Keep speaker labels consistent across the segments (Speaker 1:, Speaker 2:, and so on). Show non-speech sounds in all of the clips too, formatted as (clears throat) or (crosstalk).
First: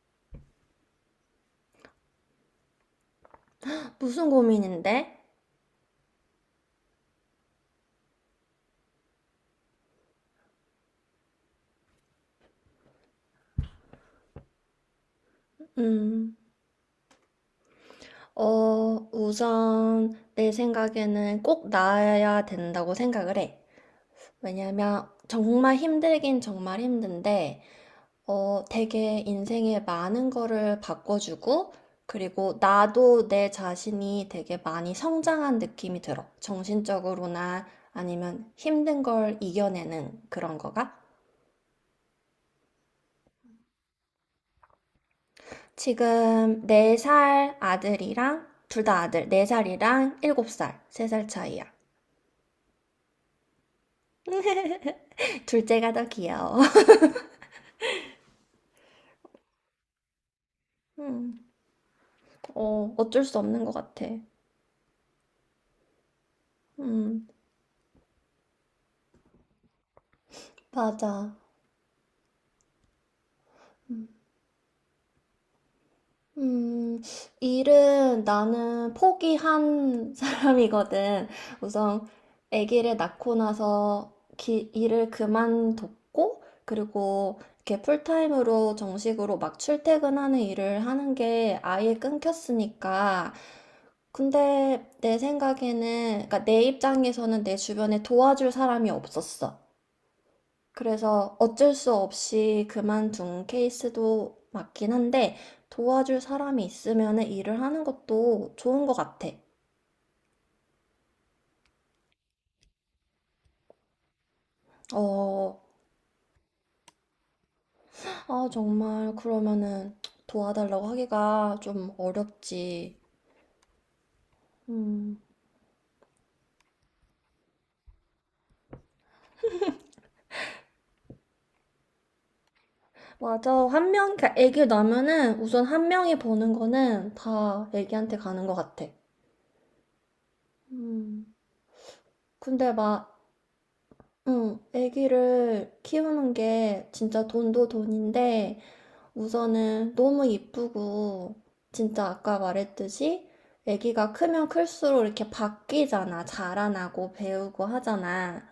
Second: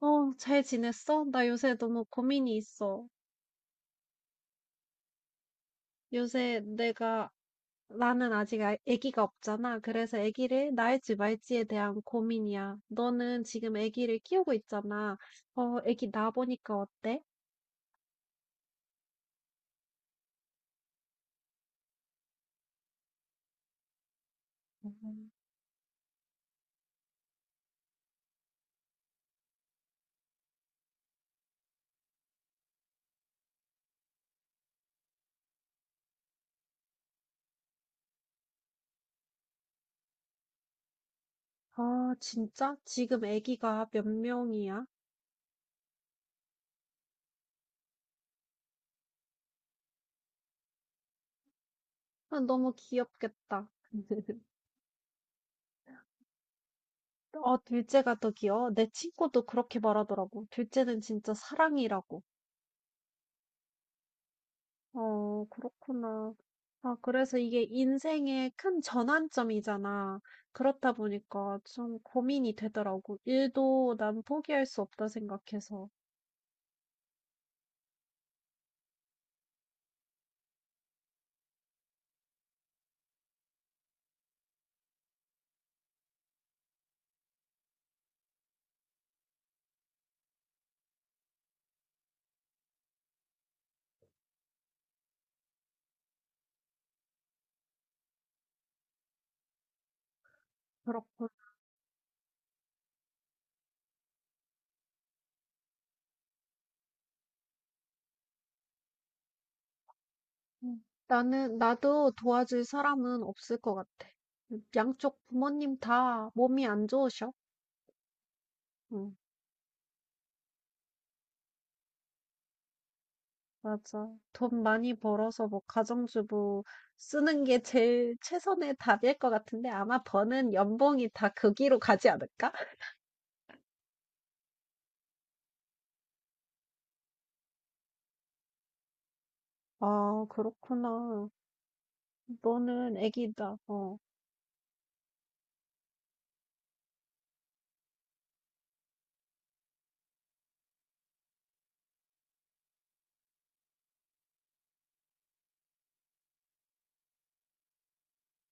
Speaker 1: 어, 잘 지냈어? 나 요새 너무 고민이 있어.
Speaker 2: 무슨 고민인데?
Speaker 1: 요새 내가, 나는 아직 아기가 없잖아. 그래서 아기를 낳을지 말지에 대한 고민이야. 너는 지금 아기를 키우고 있잖아. 어, 아기
Speaker 2: 음,
Speaker 1: 낳아보니까 어때?
Speaker 2: 우선 내 생각에는 꼭 나아야 된다고 생각을 해. 왜냐면
Speaker 1: 음.
Speaker 2: 정말 힘들긴 정말 힘든데, 되게 인생에 많은 거를 바꿔주고, 그리고 나도 내 자신이 되게 많이 성장한 느낌이 들어. 정신적으로나 아니면 힘든 걸 이겨내는 그런 거가.
Speaker 1: 아, 진짜? 지금 아기가 몇 명이야?
Speaker 2: 지금 4살 아들이랑, 둘 다 아들, 4살이랑 7살, 3살 차이야.
Speaker 1: 아, 너무 귀엽겠다. (laughs)
Speaker 2: 둘째가 더 귀여워. (laughs)
Speaker 1: 어, 둘째가 더 귀여워. 내 친구도 그렇게 말하더라고. 둘째는 진짜
Speaker 2: 음,
Speaker 1: 사랑이라고.
Speaker 2: 어쩔 수 없는 것 같아.
Speaker 1: 어, 그렇구나. 아,
Speaker 2: 음,
Speaker 1: 그래서 이게 인생의 큰 전환점이잖아. 그렇다
Speaker 2: 맞아.
Speaker 1: 보니까 좀 고민이 되더라고. 일도 난 포기할 수 없다 생각해서.
Speaker 2: 음, 일은 나는 포기한 (laughs) 사람이거든. 우선 아기를 낳고 나서 일을 그만뒀고, 그리고 이렇게 풀타임으로 정식으로 막 출퇴근하는 일을 하는 게 아예 끊겼으니까. 근데 내 생각에는, 그러니까 내 입장에서는 내 주변에 도와줄 사람이 없었어.
Speaker 1: 그렇군.
Speaker 2: 그래서 어쩔 수 없이 그만둔 케이스도 맞긴 한데 도와줄 사람이 있으면 일을 하는 것도 좋은 것 같아.
Speaker 1: 음. 나는, 나도 도와줄 사람은 없을 것 같아. 양쪽
Speaker 2: 어,
Speaker 1: 부모님 다 몸이 안 좋으셔.
Speaker 2: 정말
Speaker 1: 응,
Speaker 2: 그러면은 도와달라고 하기가 좀 어렵지.
Speaker 1: 맞아. 돈 많이
Speaker 2: 음,
Speaker 1: 벌어서 뭐 가정주부 쓰는 게 제일 최선의 답일 것 같은데 아마 버는 연봉이 다 거기로 가지 않을까?
Speaker 2: 맞아. 한 명, 그러니까 애기 나면은 우선 한 명이 버는 거는 다 애기한테 가는 것 같아.
Speaker 1: 아,
Speaker 2: 음,
Speaker 1: 그렇구나.
Speaker 2: 근데
Speaker 1: 너는
Speaker 2: 막,
Speaker 1: 애기다. 어.
Speaker 2: 응, 애기를 키우는 게 진짜 돈도 돈인데 우선은 너무 이쁘고 진짜 아까 말했듯이 아기가 크면 클수록 이렇게 바뀌잖아. 자라나고 배우고 하잖아.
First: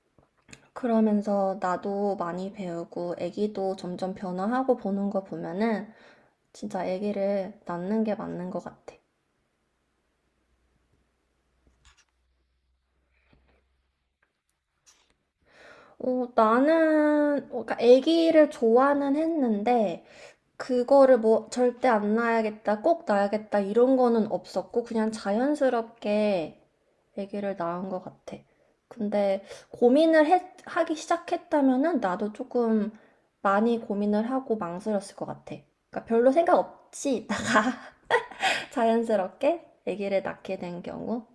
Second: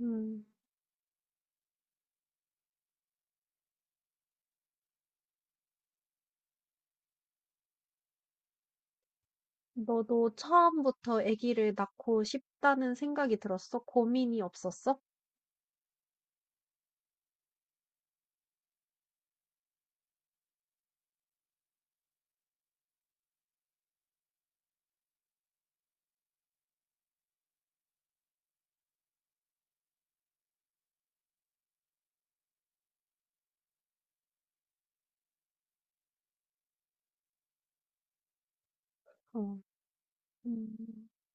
Speaker 1: 음.
Speaker 2: 그러면서 나도 많이 배우고 아기도 점점 변화하고 보는 거 보면은 진짜 아기를 낳는 게 맞는 것 같아.
Speaker 1: 너도 처음부터 애기를 낳고 싶다는 생각이 들었어? 고민이 없었어?
Speaker 2: 나는 그러니까 아기를 좋아는 했는데 그거를 뭐 절대 안 낳아야겠다, 꼭 낳아야겠다 이런 거는 없었고 그냥 자연스럽게 아기를 낳은 것 같아. 근데 고민을 하기 시작했다면은 나도 조금 많이 고민을 하고 망설였을 것 같아. 그러니까 별로 생각 없이 있다가 (laughs)
Speaker 1: 어.
Speaker 2: 자연스럽게 아기를 낳게
Speaker 1: 음.
Speaker 2: 된 경우.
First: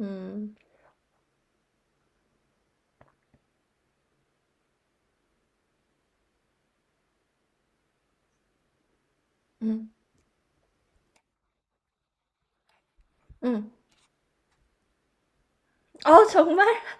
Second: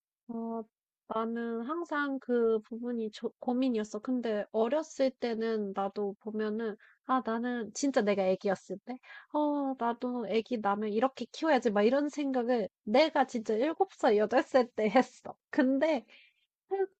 Speaker 2: 음.
Speaker 1: 어, 나는 항상 그 부분이 고민이었어. 근데 어렸을 때는 나도 보면은, 아, 나는 진짜 내가 애기였을 때, 어,
Speaker 2: 음.
Speaker 1: 나도 애기 나면 이렇게 키워야지. 막 이런 생각을 내가 진짜
Speaker 2: 음.
Speaker 1: 7살 8살 때 했어. 근데
Speaker 2: 아, 정말?
Speaker 1: (laughs)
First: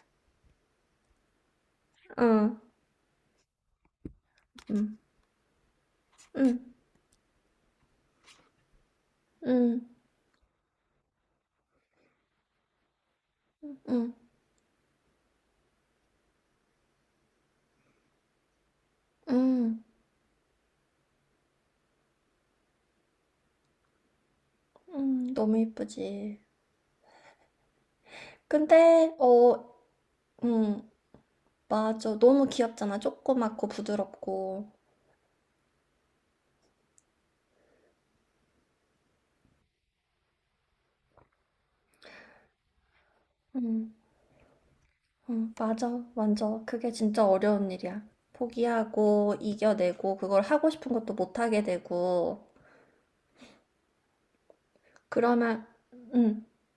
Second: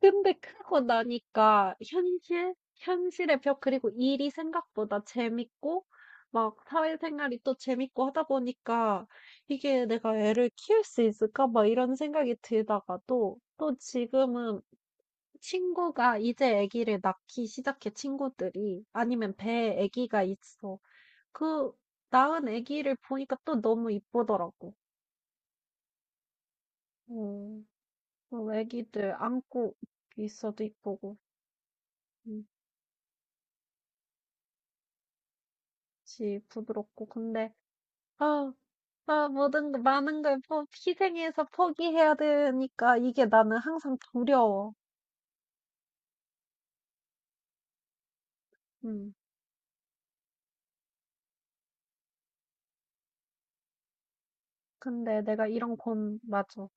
Speaker 1: 근데 크고 나니까 현실,
Speaker 2: 응.
Speaker 1: 현실의 벽, 그리고 일이
Speaker 2: 음.
Speaker 1: 생각보다 재밌고, 막
Speaker 2: 음.
Speaker 1: 사회생활이 또 재밌고 하다 보니까 이게
Speaker 2: 음.
Speaker 1: 내가 애를 키울 수 있을까? 막 이런 생각이 들다가도 또
Speaker 2: 음.
Speaker 1: 지금은 친구가 이제 아기를 낳기 시작해 친구들이 아니면 배에
Speaker 2: 음.
Speaker 1: 아기가 있어. 그 낳은 아기를 보니까 또 너무 이쁘더라고.
Speaker 2: 너무 이쁘지.
Speaker 1: 음, 그 아기들
Speaker 2: 근데, 어.
Speaker 1: 안고 있어도
Speaker 2: 응,
Speaker 1: 이쁘고.
Speaker 2: 맞아.
Speaker 1: 음.
Speaker 2: 너무 귀엽잖아. 조그맣고 부드럽고.
Speaker 1: 그치, 부드럽고. 근데, 아, 아, 모든, 많은 걸 희생해서 포기해야 되니까 이게 나는
Speaker 2: 응.
Speaker 1: 항상 두려워.
Speaker 2: 응, 맞아. 완전. 그게 진짜 어려운 일이야.
Speaker 1: 음.
Speaker 2: 포기하고, 이겨내고, 그걸 하고 싶은 것도 못하게 되고.
Speaker 1: 근데 내가
Speaker 2: 그러면,
Speaker 1: 이런 고
Speaker 2: 응,
Speaker 1: 맞아.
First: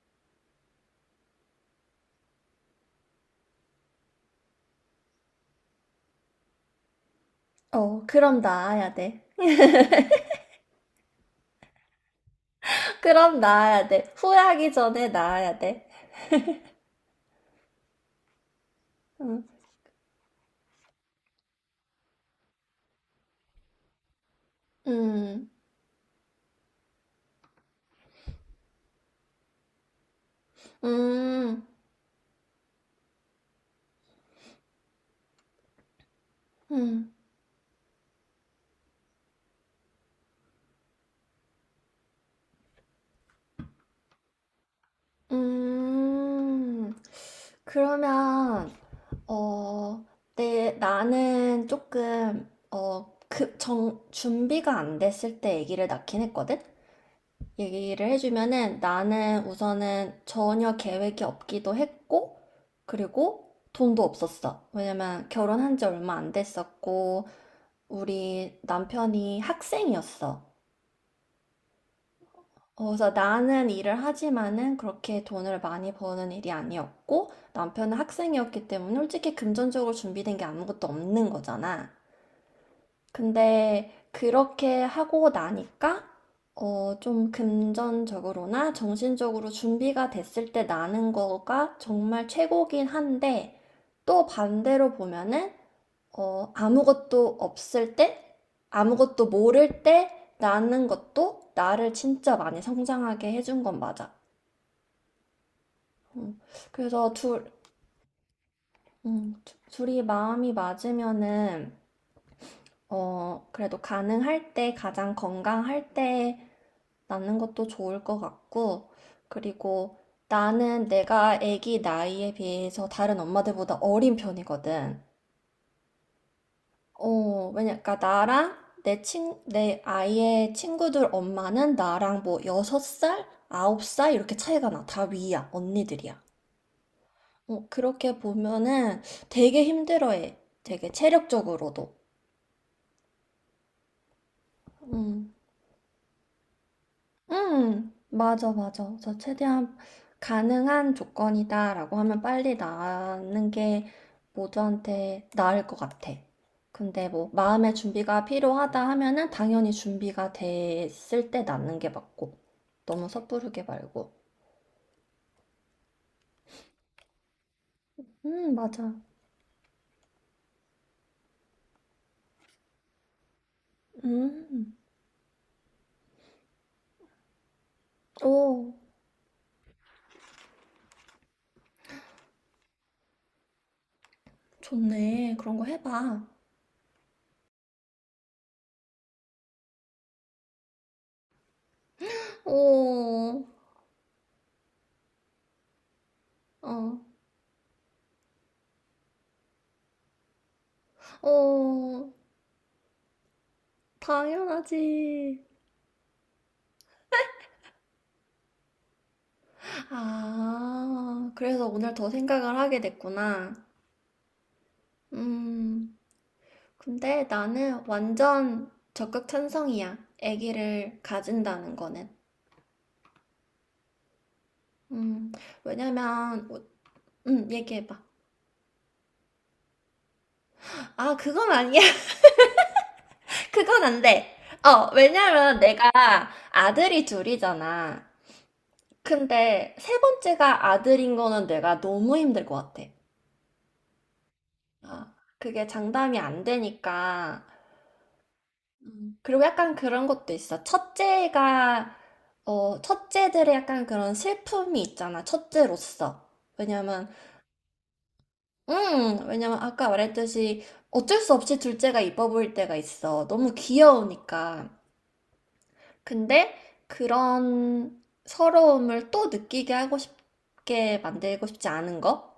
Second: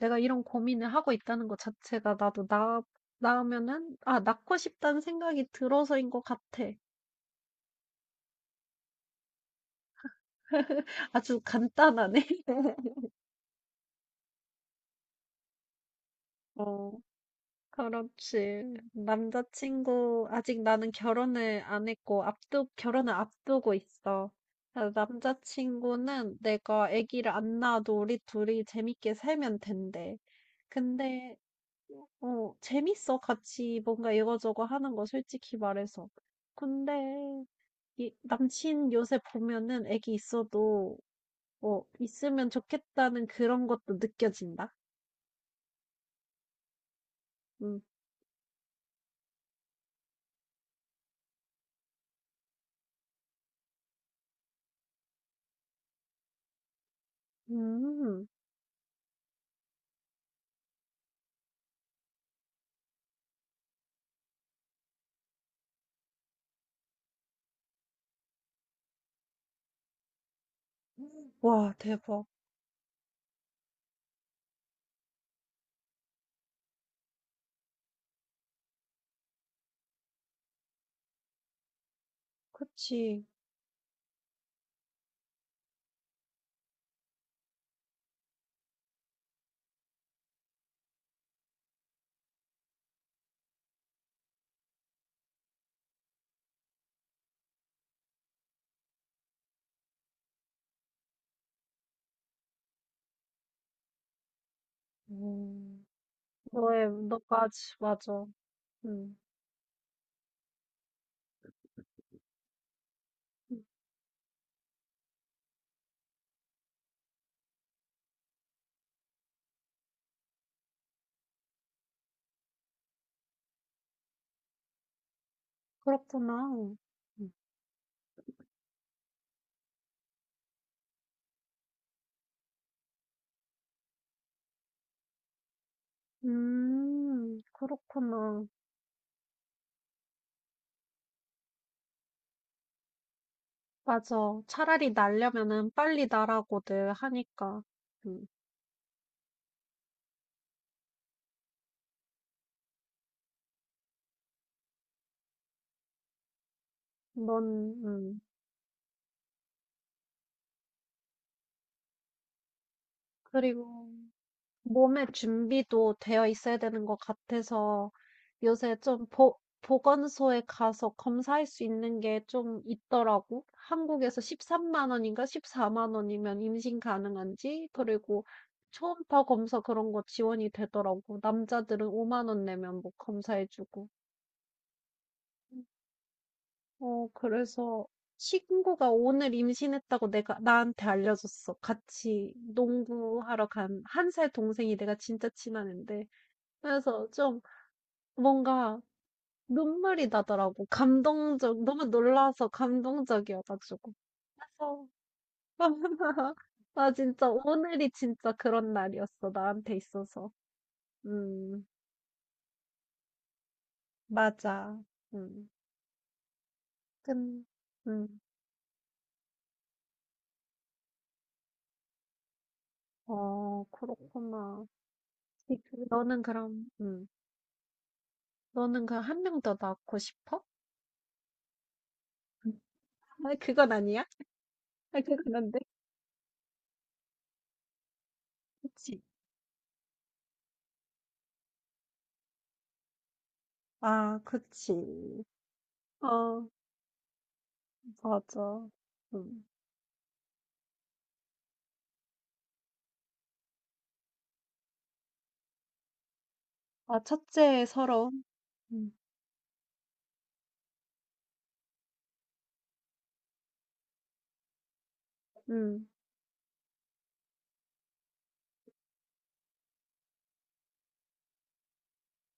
Speaker 1: 내가 이런 고민을 하고 있다는 것 자체가 나도 나으면은, 아, 낳고 싶다는 생각이 들어서인 것 같아.
Speaker 2: 어, 그럼 나아야 돼.
Speaker 1: 아주 간단하네. (laughs)
Speaker 2: (laughs) 그럼 나아야 돼. 후회하기 전에 나아야 돼.
Speaker 1: 어. 그렇지.
Speaker 2: 응.
Speaker 1: 남자친구, 아직 나는 결혼을 안 했고, 결혼을 앞두고 있어. 그래서
Speaker 2: 음.
Speaker 1: 남자친구는 내가 아기를 안 낳아도 우리 둘이 재밌게 살면 된대. 근데,
Speaker 2: 음.
Speaker 1: 재밌어. 같이 뭔가 이거저거 하는 거, 솔직히 말해서.
Speaker 2: 음.
Speaker 1: 근데, 이, 남친 요새 보면은 아기 있어도, 있으면 좋겠다는 그런 것도 느껴진다.
Speaker 2: 음.
Speaker 1: 음.
Speaker 2: 그러면, 어, 나는 조금, 준비가 안 됐을 때 얘기를 낳긴 했거든? 얘기를
Speaker 1: 음.
Speaker 2: 해주면은 나는 우선은 전혀 계획이 없기도 했고, 그리고 돈도 없었어. 왜냐면 결혼한 지 얼마 안 됐었고, 우리 남편이 학생이었어.
Speaker 1: 와, 대박.
Speaker 2: 그래서 나는 일을 하지만은 그렇게 돈을 많이 버는 일이 아니었고 남편은 학생이었기 때문에 솔직히 금전적으로 준비된 게 아무것도 없는 거잖아.
Speaker 1: 그치.
Speaker 2: 근데 그렇게 하고 나니까 좀 금전적으로나 정신적으로 준비가 됐을 때 나는 거가 정말 최고긴 한데 또 반대로 보면은 아무것도 없을 때, 아무것도 모를 때 나는 것도 나를 진짜 많이 성장하게 해준 건 맞아.
Speaker 1: 음,
Speaker 2: 음,
Speaker 1: 너의,
Speaker 2: 그래서
Speaker 1: 너까지, 맞아. 음.
Speaker 2: 둘이 마음이 맞으면은,
Speaker 1: 음.
Speaker 2: 그래도 가능할 때, 가장 건강할 때 낳는 것도 좋을 것 같고, 그리고 나는 내가 아기 나이에 비해서 다른 엄마들보다 어린 편이거든.
Speaker 1: 그렇구나. 음.
Speaker 2: 그러니까 나랑 내 아이의 친구들 엄마는 나랑 뭐 여섯 살 아홉 살 이렇게 차이가 나. 다 위야, 언니들이야.
Speaker 1: 음.
Speaker 2: 그렇게
Speaker 1: 그렇구나.
Speaker 2: 보면은 되게 힘들어해. 되게 체력적으로도.
Speaker 1: 맞아. 차라리
Speaker 2: 음.
Speaker 1: 날려면은 빨리 나라고들 하니까. 음,
Speaker 2: 맞아, 맞아. 그래서 최대한 가능한 조건이다라고 하면 빨리 나는 게 모두한테 나을 것 같아. 근데 뭐
Speaker 1: 넌,
Speaker 2: 마음의
Speaker 1: 음,
Speaker 2: 준비가 필요하다 하면은 당연히 준비가 됐을 때 낳는 게 맞고. 너무 섣부르게
Speaker 1: 그리고,
Speaker 2: 말고.
Speaker 1: 몸의 준비도 되어 있어야 되는 것 같아서 요새
Speaker 2: 맞아.
Speaker 1: 좀 보건소에 가서 검사할 수 있는 게 좀 있더라고. 한국에서
Speaker 2: 음.
Speaker 1: 13만 원인가 14만 원이면 임신 가능한지, 그리고
Speaker 2: 오,
Speaker 1: 초음파 검사 그런 거 지원이 되더라고. 남자들은 5만 원 내면 뭐 검사해주고.
Speaker 2: 좋네. 그런 거 해봐.
Speaker 1: 어, 그래서 친구가 오늘 임신했다고 내가 나한테 알려줬어. 같이
Speaker 2: 오,
Speaker 1: 농구하러 간 1살 동생이 내가 진짜 친한 앤데.
Speaker 2: 어,
Speaker 1: 그래서 좀 뭔가 눈물이 나더라고. 감동적, 너무
Speaker 2: 어,
Speaker 1: 놀라서 감동적이어가지고. 그래서,
Speaker 2: 당연하지.
Speaker 1: (laughs) 아, 진짜 오늘이 진짜 그런 날이었어. 나한테 있어서.
Speaker 2: 아,
Speaker 1: 음,
Speaker 2: 그래서 오늘 더 생각을 하게 됐구나.
Speaker 1: 맞아. 음.
Speaker 2: 음, 근데
Speaker 1: 근,
Speaker 2: 나는
Speaker 1: 음.
Speaker 2: 완전 적극 찬성이야. 아기를 가진다는 거는.
Speaker 1: 어, 그렇구나.
Speaker 2: 음,
Speaker 1: 이- 그- 너는
Speaker 2: 왜냐면, 어,
Speaker 1: 그럼, 음,
Speaker 2: 얘기해봐.
Speaker 1: 너는 그럼 1명 더 낳고 싶어?
Speaker 2: 아, 그건 아니야.
Speaker 1: 음. 아,
Speaker 2: (laughs)
Speaker 1: 그건
Speaker 2: 그건
Speaker 1: 아니야?
Speaker 2: 안 돼.
Speaker 1: 아, 그건 안
Speaker 2: 왜냐면
Speaker 1: 돼.
Speaker 2: 내가 아들이 둘이잖아.
Speaker 1: 그치.
Speaker 2: 근데 세 번째가 아들인 거는 내가 너무 힘들 것 같아.
Speaker 1: 아,
Speaker 2: 아,
Speaker 1: 그치.
Speaker 2: 그게 장담이
Speaker 1: 어,
Speaker 2: 안 되니까.
Speaker 1: 맞아.
Speaker 2: 그리고
Speaker 1: 음.
Speaker 2: 약간 그런 것도 있어. 첫째가, 첫째들의 약간 그런 슬픔이 있잖아. 첫째로서.
Speaker 1: 아,
Speaker 2: 왜냐면,
Speaker 1: 첫째 서러움? 음.
Speaker 2: 왜냐면 아까 말했듯이 어쩔 수 없이 둘째가 이뻐 보일 때가 있어. 너무 귀여우니까.
Speaker 1: 음.
Speaker 2: 근데 그런 서러움을 또 느끼게 하고 싶게 만들고 싶지 않은 거?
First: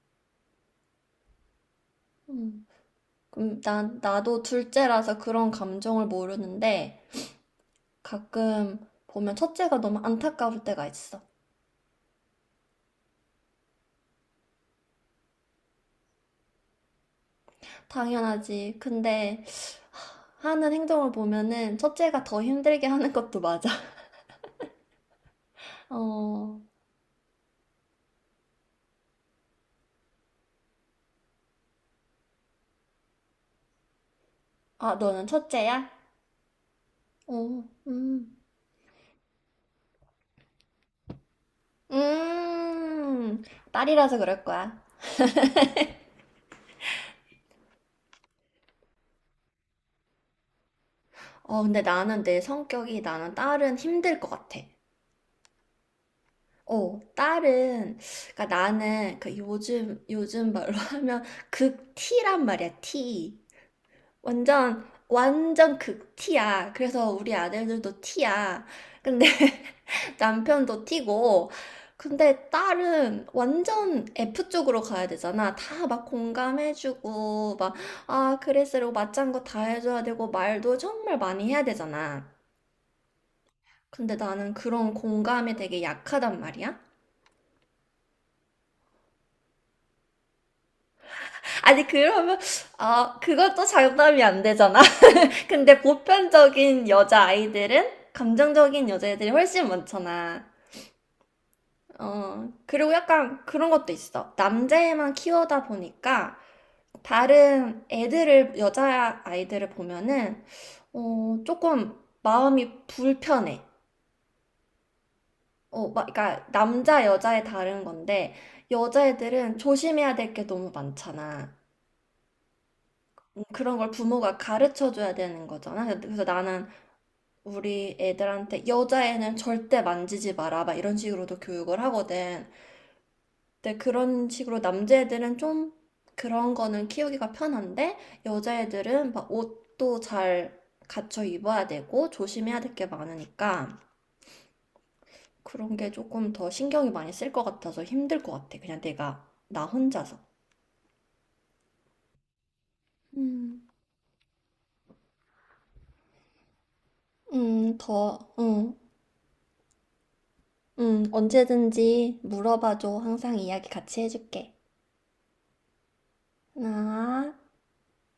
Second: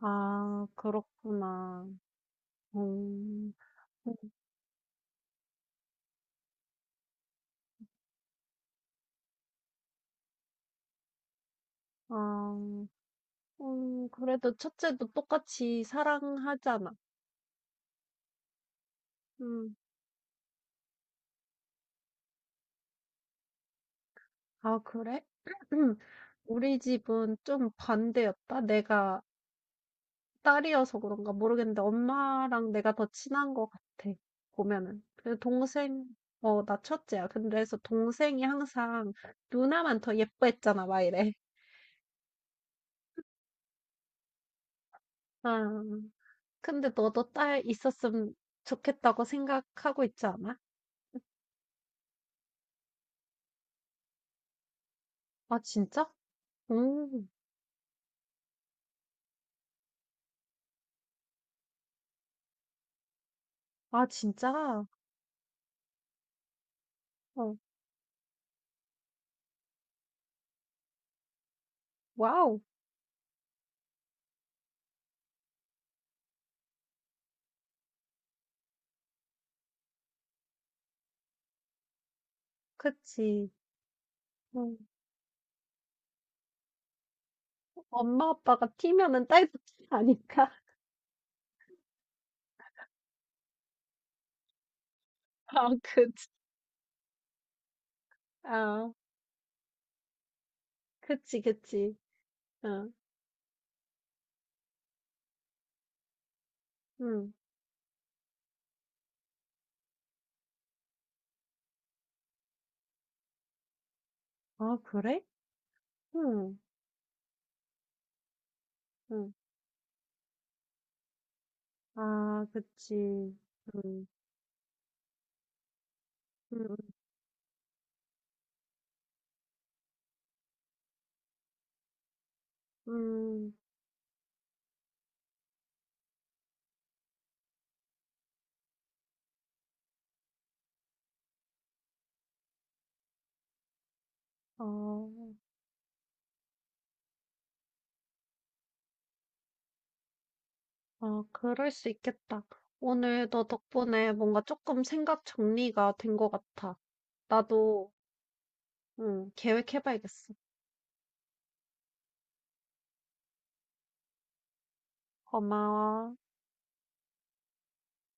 Speaker 1: 아, 그렇구나.
Speaker 2: 음,
Speaker 1: 음. 음.
Speaker 2: 나도 둘째라서 그런 감정을 모르는데 가끔 보면 첫째가 너무 안타까울 때가 있어.
Speaker 1: 아. 음, 그래도 첫째도 똑같이 사랑하잖아.
Speaker 2: 당연하지. 근데
Speaker 1: 음.
Speaker 2: 하는 행동을 보면은 첫째가 더 힘들게 하는 것도 맞아.
Speaker 1: 아, 그래?
Speaker 2: (laughs)
Speaker 1: (clears throat)
Speaker 2: 어.
Speaker 1: 우리 집은 좀 반대였다. 내가 딸이어서 그런가 모르겠는데 엄마랑 내가 더 친한 것 같아,
Speaker 2: 아,
Speaker 1: 보면은.
Speaker 2: 너는
Speaker 1: 그
Speaker 2: 첫째야?
Speaker 1: 동생. 어, 나 첫째야. 근데
Speaker 2: 어,
Speaker 1: 그래서
Speaker 2: 음,
Speaker 1: 동생이 항상 "누나만 더 예뻐했잖아." 막 이래.
Speaker 2: 음, 딸이라서 그럴 거야.
Speaker 1: 아. 근데 너도 딸 있었으면 좋겠다고 생각하고 있지 않아?
Speaker 2: 근데 나는 내 성격이 나는 딸은 힘들 것 같아.
Speaker 1: 아, 진짜? 오,
Speaker 2: 딸은, 그러니까 나는 요즘 말로 (laughs) 하면 극 T란 말이야, T.
Speaker 1: 아,
Speaker 2: 완전
Speaker 1: 진짜?
Speaker 2: 완전 극티야. 그래서 우리
Speaker 1: 어,
Speaker 2: 아들들도 티야. 근데 (laughs) 남편도 티고. 근데
Speaker 1: 와우.
Speaker 2: 딸은 완전 F 쪽으로 가야 되잖아. 다 막 공감해주고, 막, 아, 그랬으라고 맞장구 다 해줘야 되고, 말도 정말 많이 해야 되잖아.
Speaker 1: 그치.
Speaker 2: 근데 나는
Speaker 1: 음,
Speaker 2: 그런 공감이 되게 약하단 말이야.
Speaker 1: 엄마, 아빠가 튀면은 딸도 튀 아니까. (laughs)
Speaker 2: 아니, 그러면, 아, 그것도 장담이 안 되잖아.
Speaker 1: 아,
Speaker 2: 근데
Speaker 1: 그치.
Speaker 2: 보편적인 여자 아이들은 감정적인
Speaker 1: 아,
Speaker 2: 여자애들이 훨씬 많잖아.
Speaker 1: 그치, 그치. 어,
Speaker 2: 그리고 약간 그런 것도 있어. 남자애만 키우다 보니까
Speaker 1: 응.
Speaker 2: 다른 애들을, 여자 아이들을 보면은, 조금 마음이 불편해.
Speaker 1: 아, 그래?
Speaker 2: 막, 그러니까
Speaker 1: 응,
Speaker 2: 남자, 여자에 다른 건데,
Speaker 1: 응.
Speaker 2: 여자애들은 조심해야 될 게 너무 많잖아.
Speaker 1: 아, 그치.
Speaker 2: 그런 걸
Speaker 1: 응,
Speaker 2: 부모가 가르쳐 줘야 되는 거잖아. 그래서 나는
Speaker 1: 응,
Speaker 2: 우리 애들한테 여자애는 절대 만지지 마라 막 이런 식으로도 교육을 하거든.
Speaker 1: 응.
Speaker 2: 근데 그런 식으로 남자애들은 좀 그런 거는 키우기가 편한데 여자애들은 막 옷도 잘 갖춰 입어야 되고 조심해야 될 게 많으니까
Speaker 1: 어.
Speaker 2: 그런 게 조금 더 신경이 많이 쓸 것 같아서 힘들 것 같아. 그냥 내가 나 혼자서.
Speaker 1: 아, 그럴 수 있겠다. 오늘 너
Speaker 2: 음,
Speaker 1: 덕분에 뭔가 조금 생각 정리가 된 것 같아. 나도,
Speaker 2: 더, 응,
Speaker 1: 응, 계획해봐야겠어.
Speaker 2: 응, 언제든지 물어봐줘. 항상 이야기 같이 해줄게.
Speaker 1: 고마워.
Speaker 2: 하나,